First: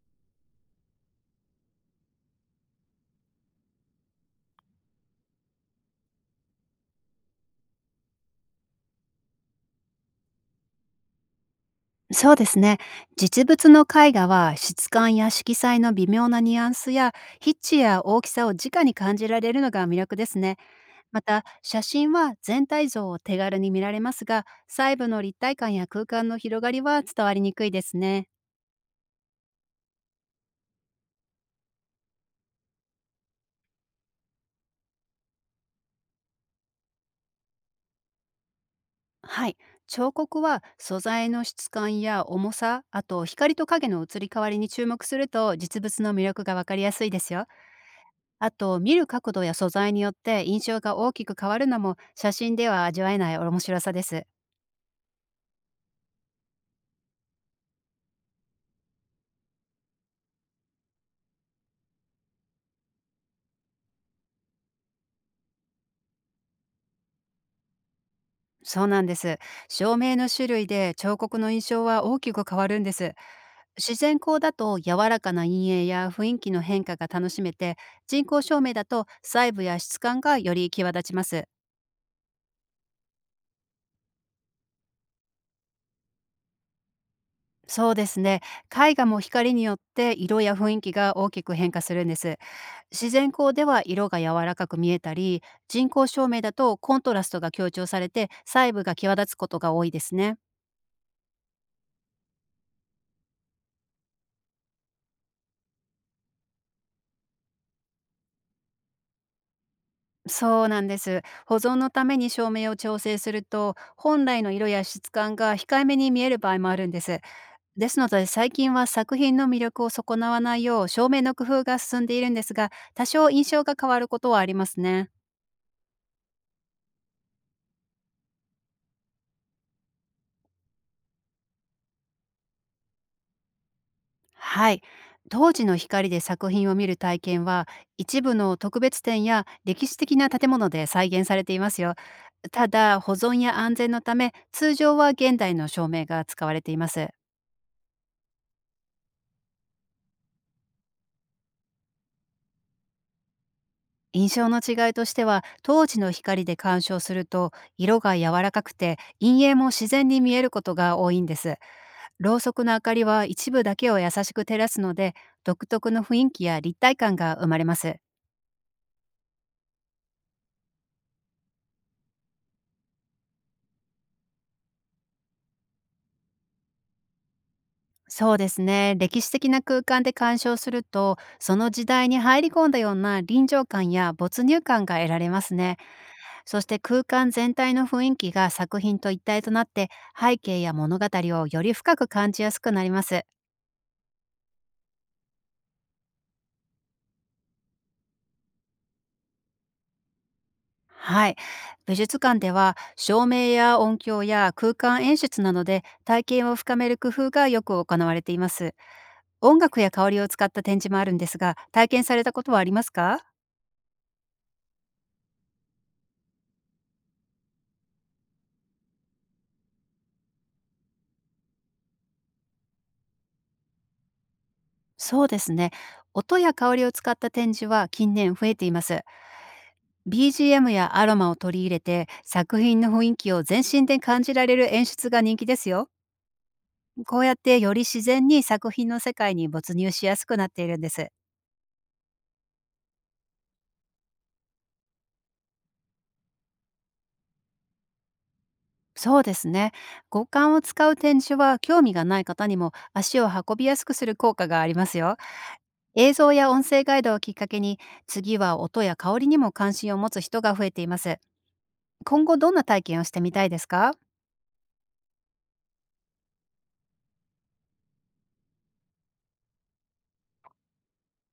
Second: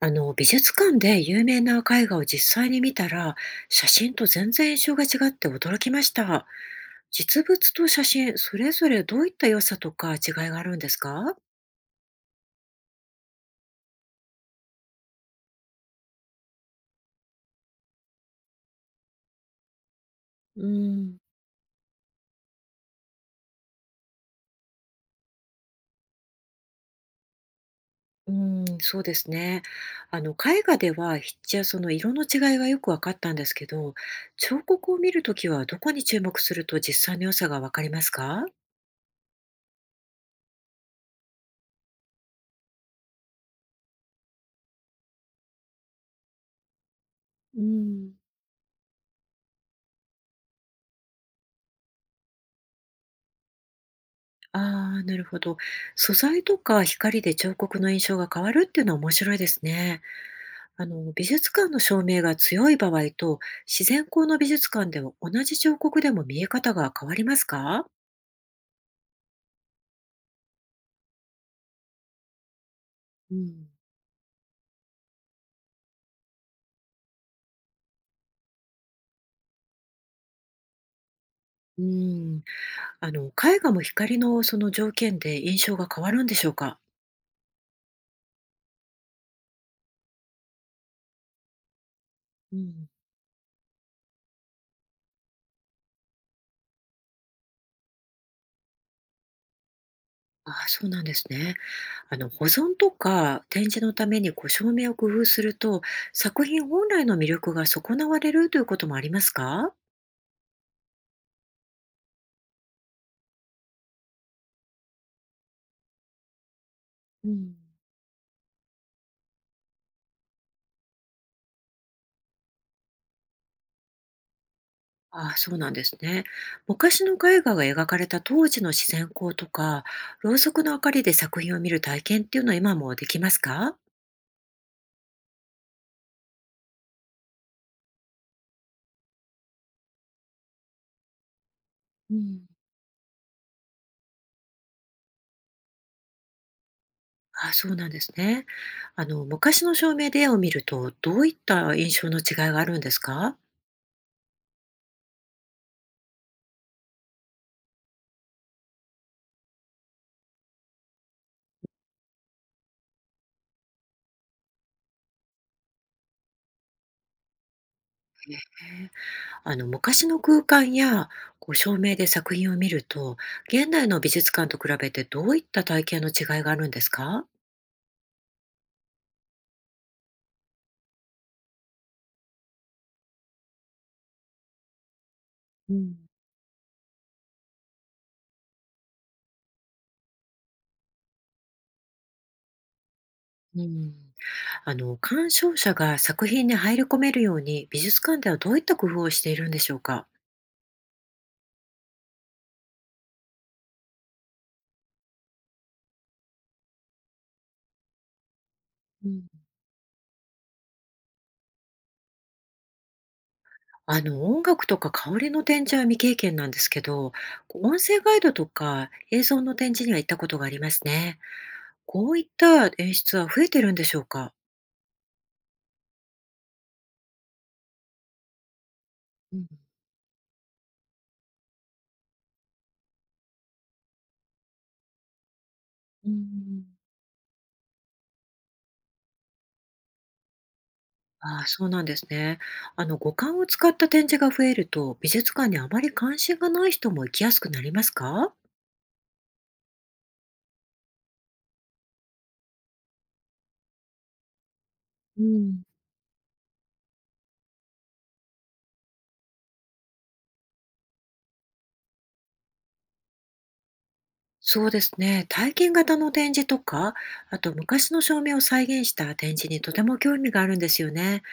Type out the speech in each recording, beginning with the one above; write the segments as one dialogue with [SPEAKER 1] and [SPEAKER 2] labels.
[SPEAKER 1] 美術館で有名な絵画を実際に見たら、写真と全然印象が違って驚きました。実物と写真、それぞれどういった良さとか違いがあるんですか？
[SPEAKER 2] そうですね。実物の絵画は質感や色彩の微妙なニュアンスや筆致や大きさを直に感じられるのが魅力ですね。
[SPEAKER 1] うん、
[SPEAKER 2] また写真は全体像を手軽に見られますが、細部の立体感や空間の広がりは伝わりにくいですね。
[SPEAKER 1] うん、そうですね。絵画では、筆やその色の違いがよく分かったんですけど、彫刻を見るときはどこに注目すると実際の良さが分かりますか？
[SPEAKER 2] はい。彫刻は素材の質感や重さ、あと光と影の移り変わりに注目すると実物の魅力がわかりやすいですよ。
[SPEAKER 1] うん、
[SPEAKER 2] あと、見る角度や素材によって印象が大きく変わるのも写真では味わえない面白さです。
[SPEAKER 1] ああ、なるほど。素材とか光で彫刻の印象が変わるっていうのは面白いですね。美術館の照明が強い場合と、自然光の美術館では同じ彫刻でも見え方が変わりますか？
[SPEAKER 2] そうなんです。照明の種類で彫刻の印象は大きく変わるんです。
[SPEAKER 1] うん、
[SPEAKER 2] 自然光だと柔らかな陰影や雰囲気の変化が楽しめて、人工照明だと細部や質感がより際立ちます。
[SPEAKER 1] うん。絵画も光のその条件で印象が変わるんでしょうか？
[SPEAKER 2] そうですね。絵画も光によって色や雰囲気が大きく変化するんです。
[SPEAKER 1] うん、
[SPEAKER 2] 自然光では色が柔らかく見えたり、人工照明だとコントラストが強調されて細部が際立つことが多いですね。
[SPEAKER 1] ああ、そうなんですね。保存とか展示のためにこう照明を工夫すると、作品本来の魅力が損なわれるということもありますか？
[SPEAKER 2] そうなんです。保存のために照明を調整すると本来の色や質感が控えめに見える場合もあるんです。
[SPEAKER 1] うん。
[SPEAKER 2] ですので、最近は作品の魅力を損なわないよう照明の工夫が進んでいるんですが、多少印象が変わることはありますね。
[SPEAKER 1] ああ、そうなんですね。昔の絵画が描かれた当時の自然光とか、ろうそくの明かりで作品を見る体験っていうのは今もできますか？
[SPEAKER 2] はい。当時の光で作品を見る体験は一部の特別展や歴史的な建物で再現されていますよ。
[SPEAKER 1] うん、
[SPEAKER 2] ただ、保存や安全のため通常は現代の照明が使われています。
[SPEAKER 1] ああ、そうなんですね。昔の照明で絵を見ると、どういった印象の違いがあるんですか？
[SPEAKER 2] 印象の違いとしては、当時の光で鑑賞すると色が柔らかくて陰影も自然に見えることが多いんです。ろうそくの明かりは一部だけを優しく照らすので、独特の雰囲気や立体感が生まれます。
[SPEAKER 1] 昔の空間やこう照明で作品を見ると、現代の美術館と比べてどういった体験の違いがあるんですか？
[SPEAKER 2] そうですね。歴史的な空間で鑑賞すると、その時代に入り込んだような臨場感や没入感が得られます
[SPEAKER 1] う
[SPEAKER 2] ね。
[SPEAKER 1] ん、
[SPEAKER 2] そして空間全体の雰囲気が作品と一体となって、背景や物語をより深く感じやすくなります。
[SPEAKER 1] うん。鑑賞者が作品に入り込めるように、美術館ではどういった工夫をしているんでしょうか？
[SPEAKER 2] はい。美術館では照明や音響や空間演出などで体験を深める工夫がよく行われています。
[SPEAKER 1] うん。
[SPEAKER 2] 音楽や香りを使った展示もあるんですが、体験されたことはありますか？
[SPEAKER 1] 音楽とか香りの展示は未経験なんですけど、こう音声ガイドとか映像の展示には行ったことがありますね。こういった演出は増えてるんでしょうか？
[SPEAKER 2] そうですね。音や香りを使った展示は近年増えています。
[SPEAKER 1] うん。
[SPEAKER 2] BGM やアロマを取り入れて作品の雰囲気を全身で感じられる演出が人気ですよ。
[SPEAKER 1] うん。
[SPEAKER 2] こうやって、より自然に作品の世界に没入しやすくなっているんです。
[SPEAKER 1] ああ、そうなんですね。五感を使った展示が増えると、美術館にあまり関心がない人も行きやすくなりますか？
[SPEAKER 2] そうですね。五感を使う展示は興味がない方にも足を運びやすくする効果がありますよ。
[SPEAKER 1] うん。
[SPEAKER 2] 映像や音声ガイドをきっかけに、次は音や香りにも関心を持つ人が増えています。今後どんな体験をしてみたいですか？
[SPEAKER 1] そうですね。体験型の展示とか、あと昔の照明を再現した展示にとても興味があるんですよね。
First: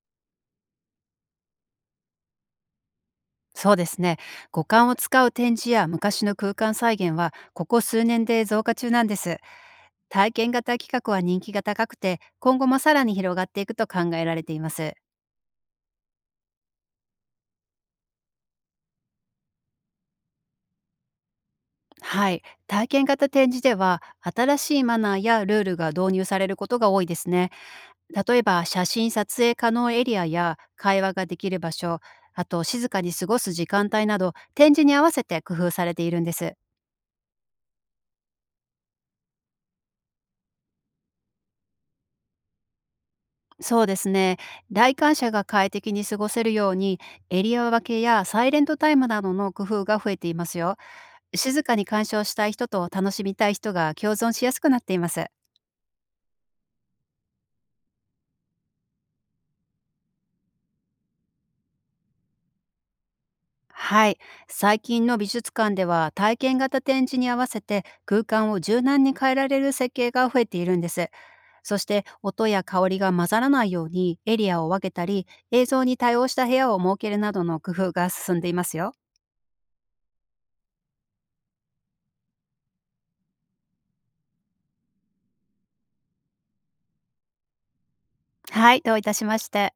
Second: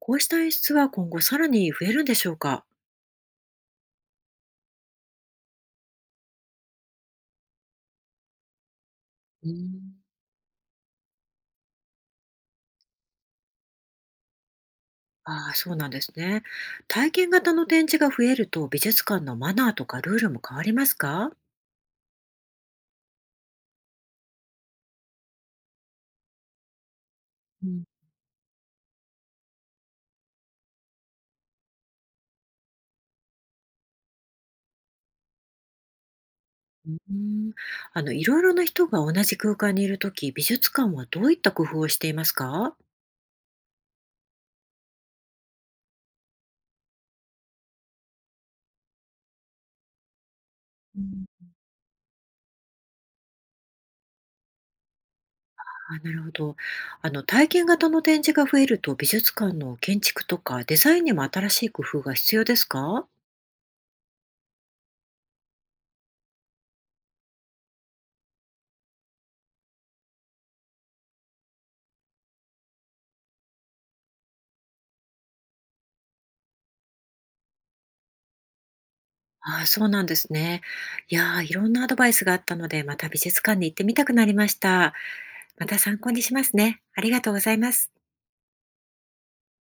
[SPEAKER 1] こうした演出は今後さらに増えるんでしょうか？
[SPEAKER 2] そうですね。五感を使う展示や昔の空間再現は、ここ数年で増加中なんです。
[SPEAKER 1] うーん。
[SPEAKER 2] 体験型企画は人気が高くて、今後もさらに広がっていくと考えられています。
[SPEAKER 1] ああ、そうなんですね。体験型の展示が増えると美術館のマナーとかルールも変わりますか？
[SPEAKER 2] はい。体験型展示では、新しいマナーやルールが導入されることが多いですね。
[SPEAKER 1] うん。
[SPEAKER 2] 例えば、写真撮影可能エリアや会話ができる場所、あと静かに過ごす時間帯など、展示に合わせて工夫されているんです。
[SPEAKER 1] うん。いろいろな人が同じ空間にいるとき、美術館はどういった工夫をしていますか？
[SPEAKER 2] そうですね。来館者が快適に過ごせるように、エリア分けやサイレントタイムなどの工夫が増えていますよ。
[SPEAKER 1] うん。
[SPEAKER 2] 静かに鑑賞したい人と楽しみたい人が共存しやすくなっています。
[SPEAKER 1] あ、なるほど。体験型の展示が増えると、美術館の建築とかデザインにも新しい工夫が必要ですか？
[SPEAKER 2] はい。最近の美術館では体験型展示に合わせて空間を柔軟に変えられる設計が増えているんです。そして、音や香りが混ざらないようにエリアを分けたり、映像に対応した部屋を設けるなどの工夫が進んでいますよ。
[SPEAKER 1] ああ、そうなんですね。いやー、いろんなアドバイスがあったので、また美術館に行ってみたくなりました。また参考にしますね。ありがとうございます。
[SPEAKER 2] はい、どういたしまして。